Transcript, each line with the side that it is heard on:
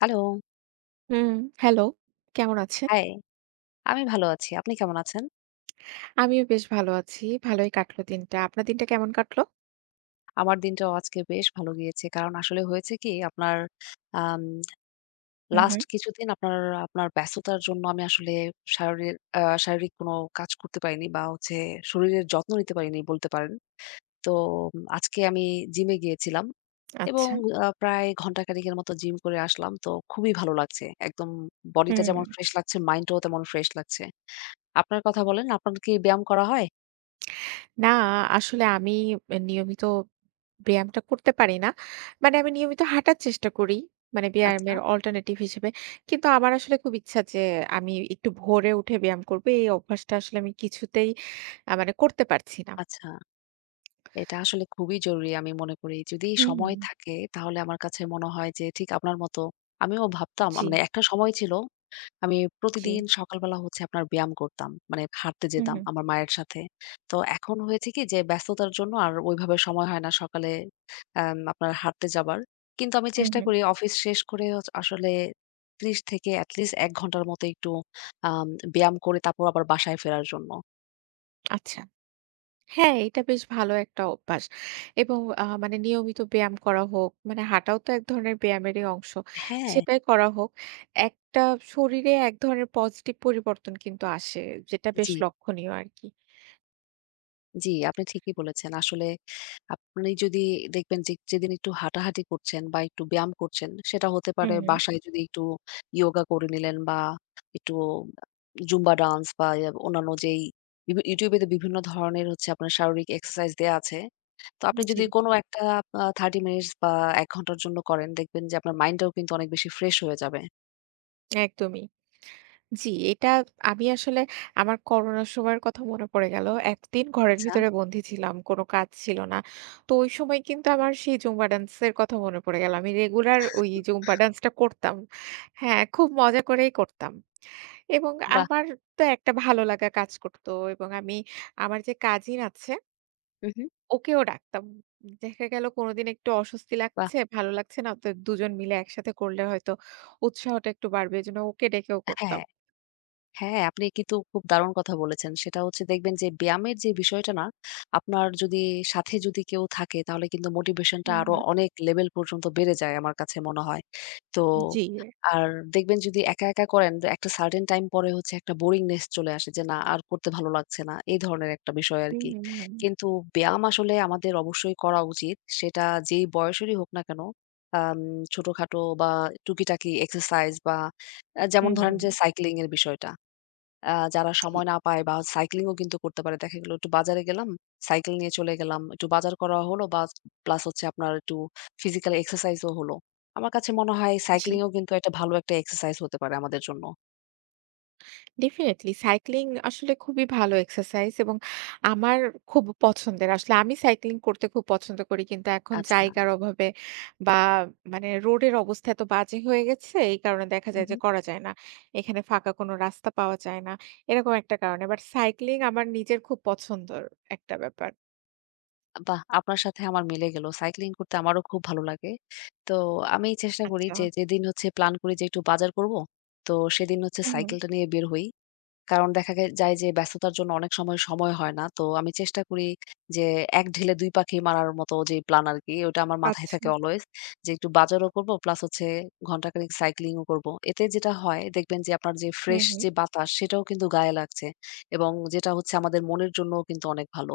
left: Hello,
right: হুম, hello, কেমন আছেন?
left: High. আমি ভালো আছি। আপনি কেমন আছেন?
right: আমিও বেশ ভালো আছি। ভালোই কাটলো দিনটা। আপনার দিনটা কেমন কাটলো?
left: আমার দিনটাও আজকে বেশ ভালো গিয়েছে। কারণ আসলে হয়েছে কি আপনার আম
right: হুম,
left: লাস্ট
right: হুম।
left: কিছুদিন আপনার আপনার ব্যস্ততার জন্য আমি আসলে শারীর শারীরিক কোনো কাজ করতে পারিনি বা হচ্ছে শরীরের যত্ন নিতে পারিনি বলতে পারেন। তো আজকে আমি জিমে গিয়েছিলাম এবং
right: আচ্ছা।
left: প্রায় ঘন্টা খানেকের মতো জিম করে আসলাম। তো খুবই ভালো লাগছে। একদম বডিটা
right: হুম।
left: যেমন ফ্রেশ লাগছে, মাইন্ডটাও তেমন ফ্রেশ লাগছে। আপনার কথা বলেন, আপনার কি ব্যায়াম করা হয়?
right: না, আসলে আমি এ নিয়মিত ব্যায়ামটা করতে পারি না। মানে আমি নিয়মিত হাঁটার চেষ্টা করি, মানে
left: আচ্ছা,
right: ব্যায়ামের অল্টারনেটিভ হিসেবে। কিন্তু আমার আসলে খুব ইচ্ছা যে আমি একটু ভোরে উঠে ব্যায়াম করব। এই অভ্যাসটা আসলে আমি কিছুতেই মানে করতে পারছি না।
left: আচ্ছা। এটা আসলে খুবই জরুরি আমি মনে করি। যদি
right: হুম,
left: সময়
right: হুম।
left: থাকে তাহলে আমার কাছে মনে হয় যে ঠিক আপনার মতো আমিও ভাবতাম
right: জি,
left: মানে একটা সময় ছিল আমি
right: জি।
left: প্রতিদিন সকালবেলা হচ্ছে আপনার ব্যায়াম করতাম। মানে হাঁটতে
right: হুম,
left: যেতাম
right: হুম।
left: আমার মায়ের সাথে। তো এখন হয়েছে কি যে ব্যস্ততার জন্য আর ওইভাবে সময় হয় না সকালে আপনার হাঁটতে যাবার। কিন্তু আমি
right: হুম,
left: চেষ্টা
right: হুম।
left: করি অফিস শেষ করে আসলে ৩০ থেকে at least ১ ঘন্টার মতো একটু আম ব্যায়াম করে তারপর আবার বাসায় ফেরার জন্য।
right: আচ্ছা। হ্যাঁ, এটা বেশ ভালো একটা অভ্যাস, এবং মানে নিয়মিত ব্যায়াম করা হোক, মানে হাঁটাও তো এক ধরনের ব্যায়ামেরই অংশ।
left: হ্যাঁ,
right: সেটাই করা হোক। একটা শরীরে এক ধরনের পজিটিভ পরিবর্তন কিন্তু আসে, যেটা বেশ
left: জি।
right: লক্ষণীয় আরকি।
left: জি, আপনি ঠিকই বলেছেন। আসলে আপনি যদি দেখবেন যে যেদিন একটু হাঁটাহাঁটি করছেন বা একটু ব্যায়াম করছেন, সেটা হতে পারে
right: হুম,
left: বাসায় যদি একটু ইয়োগা করে নিলেন বা একটু জুম্বা ডান্স বা অন্যান্য যেই YouTube এ তো বিভিন্ন ধরনের হচ্ছে আপনার শারীরিক এক্সারসাইজ দেয়া আছে। তো আপনি যদি
right: জি।
left: কোনো একটা ৩০ মিনিটস বা ১ ঘন্টার জন্য করেন, দেখবেন যে আপনার মাইন্ডটাও কিন্তু অনেক বেশি ফ্রেশ হয়ে যাবে।
right: একদমই। জি, এটা আমি আসলে আমার করোনার সময়ের কথা মনে পড়ে গেল। এতদিন ঘরের
left: আচ্ছা,
right: ভিতরে বন্দী ছিলাম। কোন কাজ ছিল না। তো ওই সময় কিন্তু আমার সেই জুম্বা ডান্সের কথা মনে পড়ে গেল। আমি রেগুলার ওই জুম্বা ডান্সটা করতাম। হ্যাঁ, খুব মজা করেই করতাম। এবং
left: বাহ!
right: আমার তো একটা ভালো লাগা কাজ করত, এবং আমি আমার যে কাজিন আছে
left: হু, হু।
right: ওকেও ডাকতাম। দেখা গেল কোনদিন একটু অস্বস্তি
left: বাহ!
right: লাগছে, ভালো লাগছে না। তো ২ জন মিলে একসাথে করলে হয়তো উৎসাহটা একটু বাড়বে, এজন্য ওকে ডেকেও
left: হ্যাঁ।
right: করতাম।
left: হ্যাঁ। হ্যাঁ, আপনি কিন্তু খুব দারুণ কথা বলেছেন। সেটা হচ্ছে দেখবেন যে ব্যায়ামের যে বিষয়টা না, আপনার যদি সাথে যদি কেউ থাকে তাহলে কিন্তু মোটিভেশন টা
right: হুম,
left: আরো
right: হুম।
left: অনেক লেভেল পর্যন্ত বেড়ে যায় আমার কাছে মনে হয়। তো
right: জি।
left: আর দেখবেন যদি একা, একা করেন তো একটা সার্টেন টাইম পরে হচ্ছে একটা বোরিংনেস চলে আসে যে না আর করতে ভালো লাগছে না। এই ধরনের একটা বিষয়
right: হুম,
left: আরকি।
right: হুম, হুম।
left: কিন্তু ব্যায়াম আসলে আমাদের অবশ্যই করা উচিত। সেটা যেই বয়সেরই হোক না কেন। আম ছোটখাটো বা টুকিটাকি এক্সারসাইজ বা যেমন
right: হুম,
left: ধরেন
right: হুম। হুম।
left: যে সাইক্লিং এর বিষয়টা। আ যারা
right: জি।
left: সময় না পায় বা সাইক্লিং ও কিন্তু করতে পারে। দেখা গেল একটু বাজারে গেলাম, সাইকেল নিয়ে চলে গেলাম। একটু বাজার করা হলো বা প্লাস হচ্ছে আপনার একটু ফিজিক্যাল এক্সারসাইজ ও হলো। আমার কাছে মনে হয়
right: জি,
left: সাইক্লিং ও কিন্তু একটা ভালো একটা এক্সারসাইজ হতে পারে আমাদের জন্য।
right: ডেফিনিটলি সাইক্লিং আসলে খুবই ভালো এক্সারসাইজ এবং আমার খুব পছন্দের। আসলে আমি সাইক্লিং করতে খুব পছন্দ করি। কিন্তু এখন
left: আচ্ছা।
right: জায়গার অভাবে বা মানে রোডের অবস্থা এত বাজে হয়ে গেছে, এই কারণে দেখা যায় যে
left: উহু।
right: করা যায় না। এখানে ফাঁকা কোনো রাস্তা পাওয়া যায় না, এরকম একটা কারণে। বাট সাইক্লিং আমার নিজের খুব পছন্দর একটা ব্যাপার।
left: বাহ! আপনার সাথে আমার মিলে গেল। সাইক্লিং করতে আমারও খুব ভালো লাগে। তো আমি চেষ্টা করি
right: আচ্ছা।
left: যে যেদিন হচ্ছে প্ল্যান করি যে একটু বাজার করব, তো সেদিন হচ্ছে
right: হুম, হুম।
left: সাইকেলটা নিয়ে বের হই। কারণ দেখা যায় যে ব্যস্ততার জন্য অনেক সময় হয় না। তো আমি চেষ্টা করি যে এক ঢিলে ২ পাখি মারার মতো যে প্ল্যান আরকি, ওটা আমার মাথায়
right: আচ্ছা।
left: থাকে অলওয়েজ। যে একটু বাজারও করব প্লাস হচ্ছে ঘন্টাখানেক সাইক্লিংও করব। এতে যেটা হয় দেখবেন যে আপনার যে
right: হুম,
left: ফ্রেশ
right: হুম।
left: যে বাতাস সেটাও কিন্তু গায়ে লাগছে এবং যেটা হচ্ছে আমাদের মনের জন্যও কিন্তু অনেক ভালো।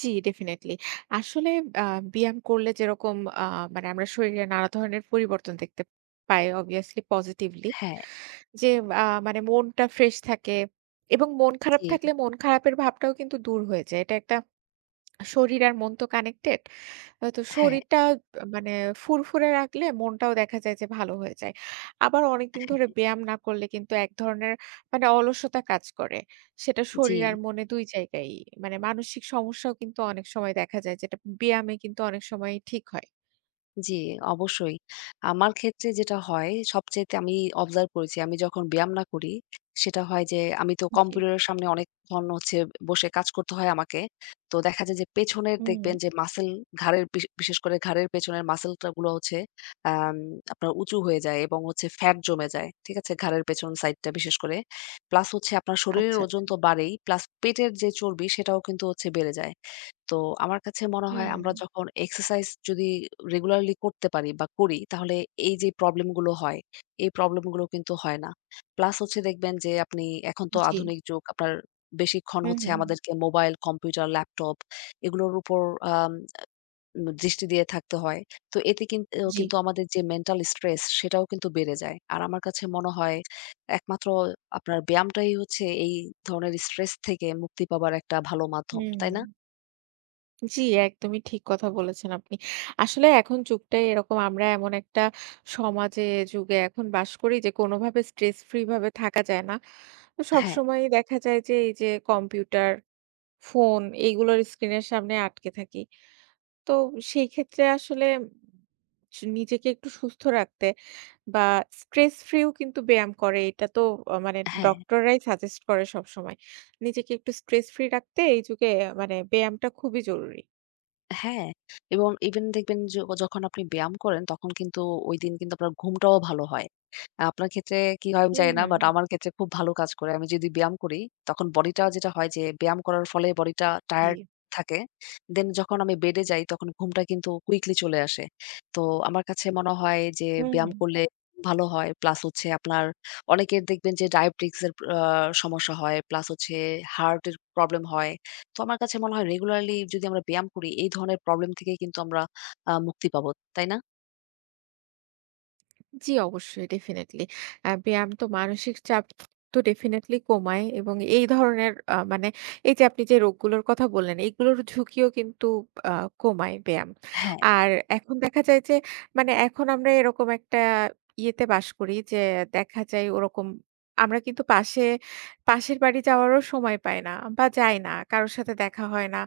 right: জি, ডেফিনিটলি। আসলে আ ব্যায়াম করলে যেরকম আ মানে আমরা শরীরে নানা ধরনের পরিবর্তন দেখতে পাই obviously পজিটিভলি।
left: হ্যাঁ,
right: যে মানে মনটা ফ্রেশ থাকে এবং মন খারাপ
left: জি।
right: থাকলে মন খারাপের ভাবটাও কিন্তু দূর হয়ে যায়। এটা একটা শরীর আর মন তো কানেক্টেড। হয়তো
left: হ্যাঁ,
right: শরীরটা মানে ফুরফুরে রাখলে মনটাও দেখা যায় যে ভালো হয়ে যায়। আবার অনেকদিন ধরে
left: হ্যাঁ,
right: ব্যায়াম না করলে কিন্তু এক ধরনের মানে অলসতা কাজ করে। সেটা
left: জি।
right: শরীর আর মনে ২ জায়গায়ই। মানে মানসিক সমস্যাও কিন্তু অনেক সময় দেখা যায়, যেটা ব্যায়ামে কিন্তু অনেক সময় ঠিক হয়।
left: জি, অবশ্যই। আমার ক্ষেত্রে যেটা হয় সবচাইতে আমি অবজার্ভ করেছি আমি যখন ব্যায়াম না করি, সেটা হয় যে আমি তো
right: জি।
left: কম্পিউটারের সামনে অনেকক্ষণ হচ্ছে বসে কাজ করতে হয় আমাকে। তো দেখা যায় যে পেছনের
right: হুম।
left: দেখবেন যে মাসল ঘাড়ের বিশেষ করে ঘাড়ের পেছনের মাসলটা গুলো হচ্ছে আম আপনার উঁচু হয়ে যায় এবং হচ্ছে ফ্যাট জমে যায়। ঠিক আছে? ঘাড়ের পেছন সাইডটা বিশেষ করে। প্লাস হচ্ছে আপনার শরীরের
right: আচ্ছা,
left: ওজন
right: আচ্ছা।
left: তো বাড়েই। প্লাস পেটের যে চর্বি সেটাও কিন্তু হচ্ছে বেড়ে যায়। তো আমার কাছে মনে হয়
right: হুম।
left: আমরা যখন এক্সারসাইজ যদি রেগুলারলি করতে পারি বা করি, তাহলে এই যে প্রবলেম গুলো হয়, এই প্রবলেম গুলো কিন্তু হয় না। প্লাস হচ্ছে দেখবেন যে আপনি এখন তো
right: জি।
left: আধুনিক যুগ, আপনার বেশিক্ষণ
right: হুম,
left: হচ্ছে
right: হুম, হুম।
left: আমাদেরকে মোবাইল, কম্পিউটার, ল্যাপটপ এগুলোর উপর আম দৃষ্টি দিয়ে থাকতে হয়। তো এতে এও
right: জি।
left: কিন্তু আমাদের যে মেন্টাল স্ট্রেস সেটাও কিন্তু বেড়ে যায়। আর আমার কাছে মনে হয় একমাত্র আপনার ব্যায়ামটাই হচ্ছে এই ধরনের স্ট্রেস থেকে মুক্তি পাবার একটা ভালো মাধ্যম। তাই
right: হুম।
left: না?
right: জি, একদমই ঠিক কথা বলেছেন আপনি। আসলে এখন যুগটাই এরকম, আমরা এমন একটা সমাজে যুগে এখন বাস করি যে কোনোভাবে স্ট্রেস ফ্রি ভাবে থাকা যায় না। তো
left: হ্যাঁ,
right: সবসময়ই দেখা যায় যে এই যে কম্পিউটার, ফোন এইগুলোর স্ক্রিনের সামনে আটকে থাকি। তো সেই ক্ষেত্রে আসলে নিজেকে একটু সুস্থ রাখতে বা স্ট্রেস ফ্রিও কিন্তু ব্যায়াম করে, এটা তো মানে
left: হ্যাঁ।
right: ডক্টররাই সাজেস্ট করে সবসময়। নিজেকে একটু স্ট্রেস ফ্রি রাখতে এই যুগে মানে ব্যায়ামটা খুবই জরুরি।
left: হ্যাঁ, এবং ইভেন দেখবেন যে ও যখন আপনি ব্যায়াম করেন তখন কিন্তু ঐদিন কিন্তু আপনার ঘুমটাও ভালো হয়। আপনার ক্ষেত্রে কি হয় আমি
right: হুম,
left: জানি না
right: হুম।
left: বাট আমার ক্ষেত্রে খুব ভালো কাজ করে। আমি যদি ব্যায়াম করি তখন বডিটা যেটা হয় যে ব্যায়াম করার ফলে বডিটা
right: জি।
left: টায়ার্ড থাকে। দেন যখন আমি বেডে যাই তখন ঘুমটা কিন্তু কুইকলি চলে আসে। তো আমার কাছে মনে হয় যে
right: হুম,
left: ব্যায়াম
right: হুম।
left: করলে ভালো হয়। প্লাস হচ্ছে আপনার অনেকের দেখবেন যে ডায়াবেটিকস এর আ সমস্যা হয়। প্লাস হচ্ছে হার্টের প্রবলেম হয়। তো আমার কাছে মনে হয় রেগুলারলি যদি আমরা ব্যায়াম করি, এই ধরনের প্রবলেম থেকে কিন্তু আমরা মুক্তি পাবো। তাই না?
right: জি, অবশ্যই ডেফিনিটলি। ব্যায়াম তো মানসিক চাপ তো ডেফিনিটলি কমায়, এবং এই ধরনের মানে এই যে আপনি যে রোগগুলোর কথা বললেন, এগুলোর ঝুঁকিও কিন্তু আ কমায় ব্যায়াম।
left: হ্যাঁ,
right: আর এখন দেখা যায় যে মানে এখন আমরা এরকম একটা ইয়েতে বাস করি যে দেখা যায় ওরকম আমরা কিন্তু পাশের বাড়ি যাওয়ারও সময় পাই না বা যাই না। কারো সাথে দেখা হয় না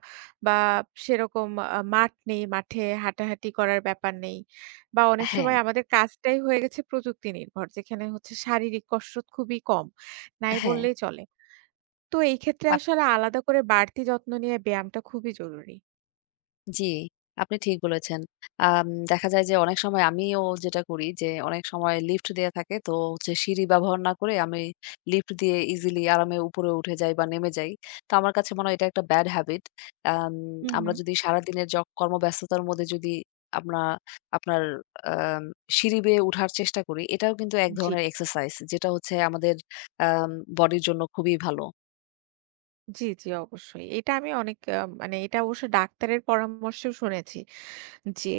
right: বা সেরকম মাঠ নেই, মাঠে হাঁটাহাঁটি করার ব্যাপার নেই। বা অনেক
left: হ্যাঁ,
right: সময় আমাদের কাজটাই হয়ে গেছে প্রযুক্তি নির্ভর, যেখানে হচ্ছে শারীরিক কসরত খুবই কম, নাই
left: হ্যাঁ।
right: বললেই চলে। তো এই ক্ষেত্রে আসলে আলাদা করে বাড়তি যত্ন নিয়ে ব্যায়ামটা খুবই জরুরি।
left: জি, আপনি ঠিক বলেছেন। দেখা যায় যে অনেক সময় আমিও যেটা করি যে অনেক সময় লিফট দেয়া থাকে। তো হচ্ছে সিঁড়ি ব্যবহার না করে আমি লিফট দিয়ে ইজিলি আরামে উপরে উঠে যাই বা নেমে যাই। তো আমার কাছে মনে হয় এটা একটা ব্যাড হ্যাবিট। আম
right: হুম,
left: আমরা
right: হুম।
left: যদি সারাদিনের কর্মব্যস্ততার মধ্যে যদি আমরা আপনার আম সিঁড়ি বেয়ে উঠার চেষ্টা করি, এটাও কিন্তু এক
right: জি,
left: ধরনের এক্সারসাইজ যেটা হচ্ছে আমাদের আম বডির জন্য খুবই ভালো।
right: জি অবশ্যই। এটা আমি অনেক মানে এটা অবশ্য ডাক্তারের পরামর্শেও শুনেছি। যে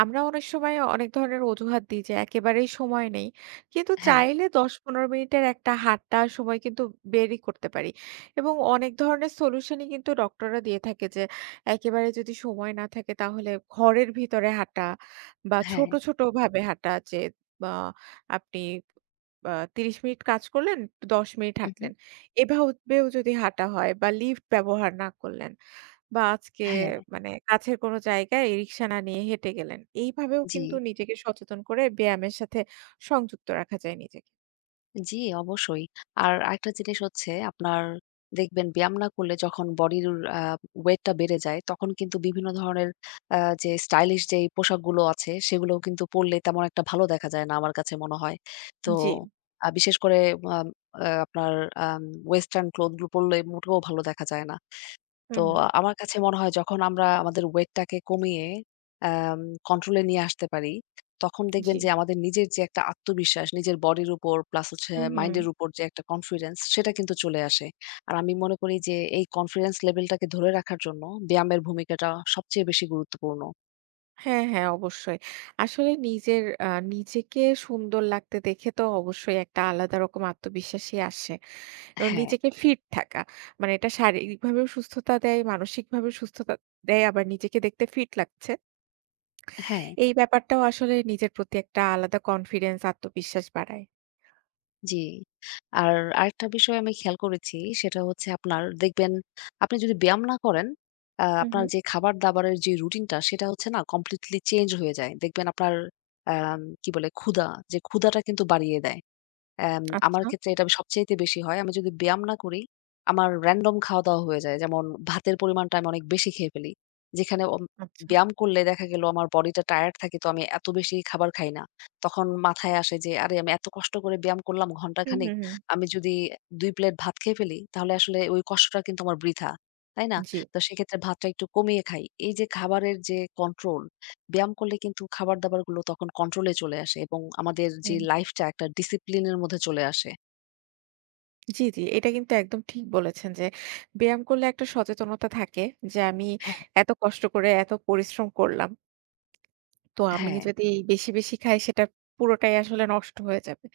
right: আমরা অনেক সময় অনেক ধরনের অজুহাত দিই যে একেবারেই সময় নেই। কিন্তু
left: হ্যাঁ,
right: চাইলে ১০-১৫ মিনিটের একটা হাঁটা সময় কিন্তু বেরই করতে পারি। এবং অনেক ধরনের সলিউশনই কিন্তু ডক্টররা দিয়ে থাকে যে একেবারে যদি সময় না থাকে তাহলে ঘরের ভিতরে হাঁটা বা
left: হ্যাঁ।
right: ছোট, ছোট ভাবে হাঁটা, যে বা আপনি ৩০ মিনিট কাজ করলেন, ১০ মিনিট
left: হুম, হুম।
right: হাঁটলেন। এভাবেও যদি হাঁটা হয় বা লিফট ব্যবহার না করলেন। বা আজকে
left: হ্যাঁ,
right: মানে কাছের কোনো জায়গায় রিক্সা না নিয়ে হেঁটে গেলেন। এইভাবেও
left: জি।
right: কিন্তু নিজেকে সচেতন করে ব্যায়ামের সাথে সংযুক্ত রাখা যায় নিজেকে।
left: জি, অবশ্যই। আর আরেকটা জিনিস হচ্ছে আপনার দেখবেন ব্যায়াম না করলে যখন বডির আ ওয়েটটা বেড়ে যায়, তখন কিন্তু বিভিন্ন ধরনের আ যে স্টাইলিশ যেই পোশাকগুলো আছে, সেগুলোও কিন্তু পড়লে তেমন একটা ভালো দেখা যায় না আমার কাছে মনে হয়। তো
right: জি।
left: বিশেষ করে আম আপনার আম ওয়েসটার্ন ক্লথগুলো পড়লে মোটেও ভালো দেখা যায় না। তো
right: হুম, হুম।
left: আমার কাছে মনে হয় যখন আমরা আমাদের ওয়েটটাকে কমিয়ে আ কন্ট্রোল এ নিয়ে আসতে পারি, তখন দেখবেন
right: জি।
left: যে আমাদের নিজের যে একটা আত্মবিশ্বাস, নিজের বডির উপর প্লাস হচ্ছে
right: হুম, হুম।
left: মাইন্ড এর উপর যে একটা কনফিডেন্স সেটা কিন্তু চলে আসে। আর আমি মনে করি যে এই কনফিডেন্স লেভেলটাকে ধরে রাখার জন্য ব্যায়ামের ভূমিকাটা সবচেয়ে বেশি গুরুত্বপূর্ণ।
right: হ্যাঁ, হ্যাঁ অবশ্যই। আসলে নিজের নিজেকে সুন্দর লাগতে দেখে তো অবশ্যই একটা আলাদা রকম আত্মবিশ্বাসই আসে। এবং
left: হ্যাঁ,
right: নিজেকে ফিট থাকা, মানে এটা শারীরিকভাবেও সুস্থতা দেয়, মানসিকভাবেও সুস্থতা দেয়, আবার নিজেকে দেখতে ফিট লাগছে।
left: হ্যাঁ,
right: এই ব্যাপারটাও আসলে নিজের প্রতি একটা আলাদা কনফিডেন্স, আত্মবিশ্বাস বাড়ায়।
left: জি। আর আরেকটা বিষয় আমি খেয়াল করেছি সেটা হচ্ছে আপনার দেখবেন আপনি যদি ব্যায়াম না করেন,
right: হুম,
left: আপনার
right: হুম।
left: যে খাবার-দাবারের যে রুটিনটা সেটা হচ্ছে না কমপ্লিটলি চেঞ্জ হয়ে যায়। দেখবেন আপনার কি বলে ক্ষুধা, যে ক্ষুধাটা কিন্তু বাড়িয়ে দেয়। আমার
right: আচ্ছা।
left: ক্ষেত্রে এটা সবচাইতে বেশি হয়। আমি যদি ব্যায়াম না করি, আমার র‍্যান্ডম খাওয়া-দাওয়া হয়ে যায়। যেমন ভাতের পরিমাণটা আমি অনেক বেশি খেয়ে ফেলি। যেখানে
right: আচ্ছা।
left: ব্যায়াম করলে দেখা গেল আমার বডিটা টায়ার্ড থাকে তো আমি এত বেশি খাবার খাই না। তখন মাথায় আসে যে, "আরে আমি এত কষ্ট করে ব্যায়াম করলাম
right: হুম,
left: ঘন্টাখানেক।
right: হুম, হুম।
left: আমি যদি ২ প্লেট ভাত খেয়ে ফেলি তাহলে আসলে ওই কষ্টটা কিন্তু আমার বৃথা।" তাই না?
right: জি।
left: তো সেক্ষেত্রে ভাতটা একটু কমিয়ে খাই। এই যে খাবারের যে কন্ট্রোল ব্যায়াম করলে কিন্তু খাবার-দাবার গুলো তখন কন্ট্রোলে চলে আসে এবং আমাদের যে
right: হুম।
left: লাইফটা একটা ডিসিপ্লিন এর মধ্যে চলে আসে।
right: জি, জি। এটা কিন্তু একদম ঠিক বলেছেন যে ব্যায়াম করলে একটা সচেতনতা থাকে যে আমি
left: হ্যাঁ,
right: এত কষ্ট করে এত পরিশ্রম করলাম। তো আমি
left: হ্যাঁ,
right: যদি বেশি, বেশি খাই সেটা পুরোটাই আসলে নষ্ট হয়ে যাবে।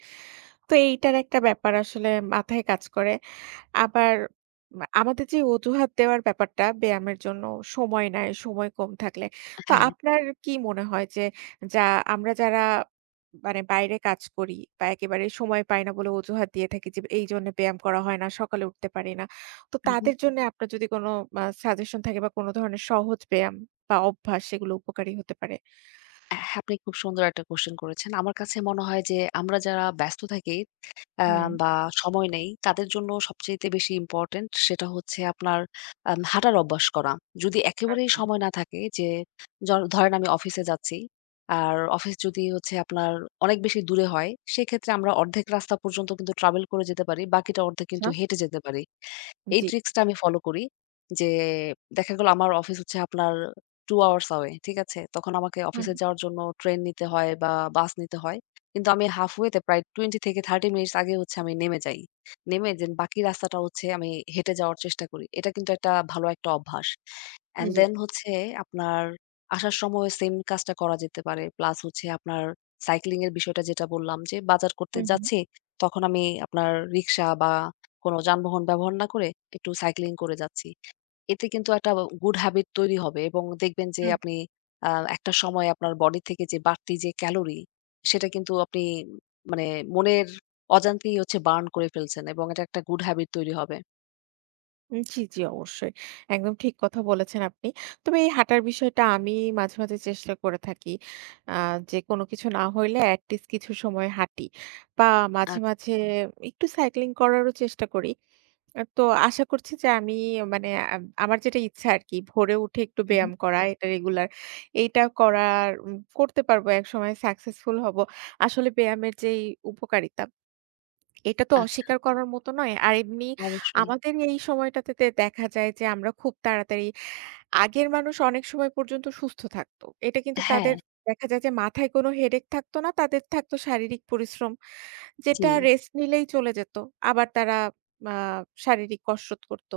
right: তো এইটার একটা ব্যাপার আসলে মাথায় কাজ করে। আবার আমাদের যে অজুহাত দেওয়ার ব্যাপারটা ব্যায়ামের জন্য, সময় নাই, সময় কম থাকলে। তো
left: হ্যাঁ।
right: আপনার কি মনে হয় যে যা আমরা যারা মানে বাইরে কাজ করি বা একেবারেই সময় পাই না বলে অজুহাত দিয়ে থাকি যে এইজন্যে ব্যায়াম করা হয় না, সকালে উঠতে পারি না। তো
left: উহু।
right: তাদের জন্যে আপনার যদি কোনো সাজেশন থাকে বা কোনো ধরনের সহজ ব্যায়াম বা অভ্যাস সেগুলো উপকারী হতে পারে?
left: হ্যাঁ, আপনি খুব সুন্দর একটা কোয়েশ্চেন করেছেন। আমার কাছে মনে হয় যে আমরা যারা ব্যস্ত থাকি অ্যা
right: হুম।
left: বা সময় নেই, তাদের জন্য সবচাইতে বেশি ইম্পোর্টেন্ট সেটা হচ্ছে আপনার হাঁটার অভ্যাস করা। যদি একেবারেই
right: আচ্ছা,
left: সময় না থাকে যে জ ধরেন আমি অফিসে যাচ্ছি। আর অফিস যদি হচ্ছে আপনার অনেক বেশি দূরে হয়, সেক্ষেত্রে আমরা অর্ধেক রাস্তা পর্যন্ত কিন্তু ট্রাভেল করে যেতে পারি। বাকিটা অর্ধেক
right: আচ্ছা।
left: কিন্তু হেঁটে যেতে পারি। এই
right: জি।
left: ট্রিক্সটা আমি ফলো করি যে দেখা গেল আমার অফিস হচ্ছে আপনার ২ আওয়ার্স অ্যাওয়ে, ঠিক আছে? তখন আমাকে
right: হুম,
left: অফিসে যাওয়ার জন্য ট্রেন নিতে হয় বা বাস নিতে হয়। কিন্তু আমি halfway তে প্রায় ২০ থেকে ৩০ মিনিটস আগে হচ্ছে আমি নেমে যাই। নেমে দেন বাকি রাস্তাটা হচ্ছে আমি হেঁটে যাওয়ার চেষ্টা করি। এটা কিন্তু একটা ভালো একটা অভ্যাস। অ্যান্ড
right: জি।
left: দেন হচ্ছে আপনার আসার সময় সেম কাজটা করা যেতে পারে। প্লাস হচ্ছে আপনার সাইক্লিং এর বিষয়টা যেটা বললাম যে বাজার করতে
right: হুম, হুম।
left: যাচ্ছি, তখন আমি আপনার রিক্সা বা কোনো যানবাহন ব্যবহার না করে একটু সাইক্লিং করে যাচ্ছি। এতে কিন্তু একটা গুড হ্যাবিট তৈরি হবে এবং দেখবেন যে আপনি আ একটা সময় আপনার বডি থেকে যে বাড়তি যে ক্যালোরি সেটা কিন্তু আপনি মানে মনের অজান্তেই হচ্ছে বার্ন করে ফেলছেন এবং এটা একটা গুড হ্যাবিট তৈরি হবে।
right: জি, জি অবশ্যই। একদম ঠিক কথা বলেছেন আপনি। তবে এই হাঁটার বিষয়টা আমি মাঝে, মাঝে চেষ্টা করে থাকি। আ যে কোনো কিছু না হইলে at least কিছু সময় হাঁটি। বা মাঝে,
left: আচ্ছা।
right: মাঝে একটু সাইক্লিং করারও চেষ্টা করি। তো আশা করছি যে আমি মানে আমার যেটা ইচ্ছা আরকি ভোরে উঠে একটু
left: উহু।
right: ব্যায়াম করা, এটা রেগুলার এইটা করার করতে পারবো, একসময় সাকসেসফুল হব। আসলে ব্যায়ামের যেই উপকারিতা এটা তো
left: আচ্ছা,
right: অস্বীকার করার মতো নয়। আর এমনি
left: অবশ্যই।
right: আমাদের এই সময়টাতে দেখা যায় যে আমরা খুব তাড়াতাড়ি, আগের মানুষ অনেক সময় পর্যন্ত সুস্থ থাকতো। এটা কিন্তু
left: হ্যাঁ,
right: তাদের দেখা যায় যে মাথায় কোনো হেডেক থাকতো না। তাদের থাকতো শারীরিক পরিশ্রম,
left: জি।
right: যেটা রেস্ট নিলেই চলে যেত। আবার তারা আ শারীরিক কসরত করত।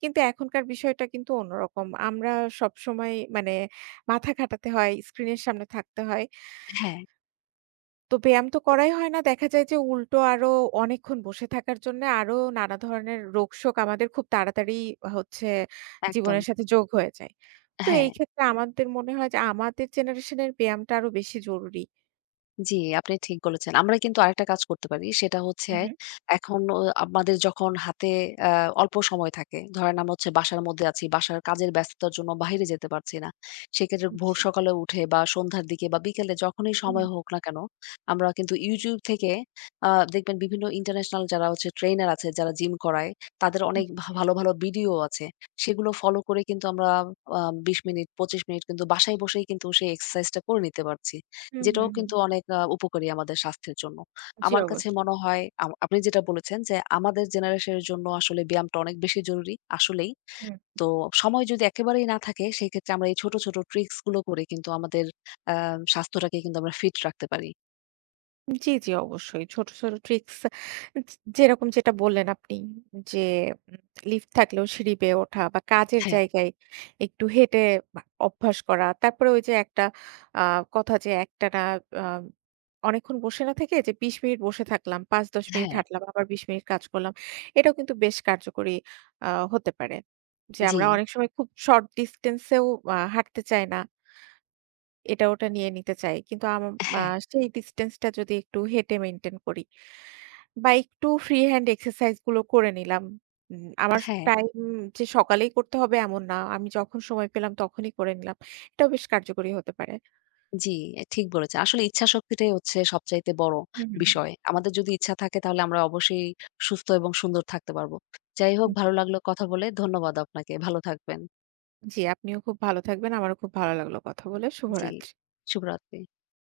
right: কিন্তু এখনকার বিষয়টা কিন্তু অন্যরকম। আমরা সবসময় মানে মাথা খাটাতে হয়, স্ক্রিনের সামনে থাকতে হয়।
left: হ্যাঁ,
right: তো ব্যায়াম তো করাই হয় না। দেখা যায় যে উল্টো আরো অনেকক্ষণ বসে থাকার জন্যে আরো নানা ধরনের রোগশোক আমাদের খুব তাড়াতাড়ি হচ্ছে
left: একদম।
right: জীবনের সাথে যোগ হয়ে যায়। তো
left: হ্যাঁ।
right: এই ক্ষেত্রে আমাদের মনে হয় যে আমাদের জেনারেশনের ব্যায়ামটা আরো বেশি জরুরি।
left: জি, আপনি ঠিক বলেছেন। আমরা কিন্তু আরেকটা কাজ করতে পারি। সেটা হচ্ছে
right: হুম, হুম।
left: এখন ও আমাদের যখন হাতে আ অল্প সময় থাকে, ধরেন আমরা হচ্ছে বাসার মধ্যে আছি, বাসার কাজের ব্যস্ততার জন্য বাহিরে যেতে পারছি না। সেক্ষেত্রে ভোর
right: জি।
left: সকালে উঠে বা সন্ধ্যার দিকে বা বিকেলে যখনই
right: হুম,
left: সময়
right: হুম।
left: হোক না কেন, আমরা কিন্তু YouTube থেকে আ দেখবেন বিভিন্ন ইন্টারন্যাশনাল যারা হচ্ছে ট্রেইনার আছে, যারা জিম করায়, তাদের অনেক ভালো, ভালো ভিডিও আছে। সেগুলো ফলো করে কিন্তু আমরা আ ২০ মিনিট, ২৫ মিনিট কিন্তু বাসায় বসেই কিন্তু সেই এক্সারসাইজটা করে নিতে পারছি।
right: হুম,
left: যেটাও
right: হুম, হুম।
left: কিন্তু অনেক উপকারী আমাদের স্বাস্থ্যের জন্য।
right: জি,
left: আমার কাছে
right: অবশ্যই।
left: মনে হয় আপনি যেটা বলেছেন যে, আমাদের জেনারেশনের জন্য আসলে ব্যায়ামটা অনেক বেশি জরুরি, আসলেই। তো সময় যদি একেবারেই না থাকে, সেক্ষেত্রে আমরা এই ছোট, ছোট ট্রিকস গুলো করে কিন্তু আমাদের আ স্বাস্থ্যটাকে কিন্তু আমরা ফিট রাখতে পারি।
right: জি, জি, অবশ্যই। ছোট, ছোট ট্রিক্স যেরকম যেটা বললেন আপনি যে উম লিফট থাকলেও সিঁড়ি বেয়ে ওঠা বা কাজের
left: হ্যাঁ,
right: জায়গায় একটু হেঁটে বা অভ্যাস করা। তারপরে ওই যে একটা আ কথা যে একটানা আ অনেকক্ষণ বসে না থেকে যে ২০ মিনিট বসে থাকলাম, ৫-১০ মিনিট
left: হ্যাঁ,
right: হাঁটলাম, আবার ২০ মিনিট কাজ করলাম। এটাও কিন্তু বেশ কার্যকরী হতে পারে। যে
left: জি,
right: আমরা অনেক সময় খুব শর্ট ডিসট্যান্স এও হাঁটতে চাই না। এটা ওটা নিয়ে নিতে চাই। কিন্তু আম আ
left: হ্যাঁ,
right: সেই ডিসট্যান্স টা যদি একটু হেঁটে মেইনটেইন করি বা একটু ফ্রি হ্যান্ড এক্সারসাইজ গুলো করে নিলাম। আমার
left: হ্যাঁ,
right: টাইম যে সকালেই করতে হবে এমন না। আমি যখন সময় পেলাম তখনই করে নিলাম। এটাও বেশ কার্যকরী হতে পারে।
left: জি, ঠিক বলেছেন। আসলে ইচ্ছাশক্তিটাই হচ্ছে সবচাইতে বড়
right: হুম, হুম, হুম।
left: বিষয়। আমাদের যদি ইচ্ছা থাকে তাহলে আমরা অবশ্যই সুস্থ এবং সুন্দর থাকতে পারব। যাই হোক
right: জি।
left: ভালো লাগলো কথা বলে। ধন্যবাদ আপনাকে। ভালো থাকবেন।
right: জি, আপনিও খুব ভালো থাকবেন। আমারও খুব ভালো লাগলো কথা বলে।
left: জি,
right: শুভরাত্রি।
left: শুভরাত্রি।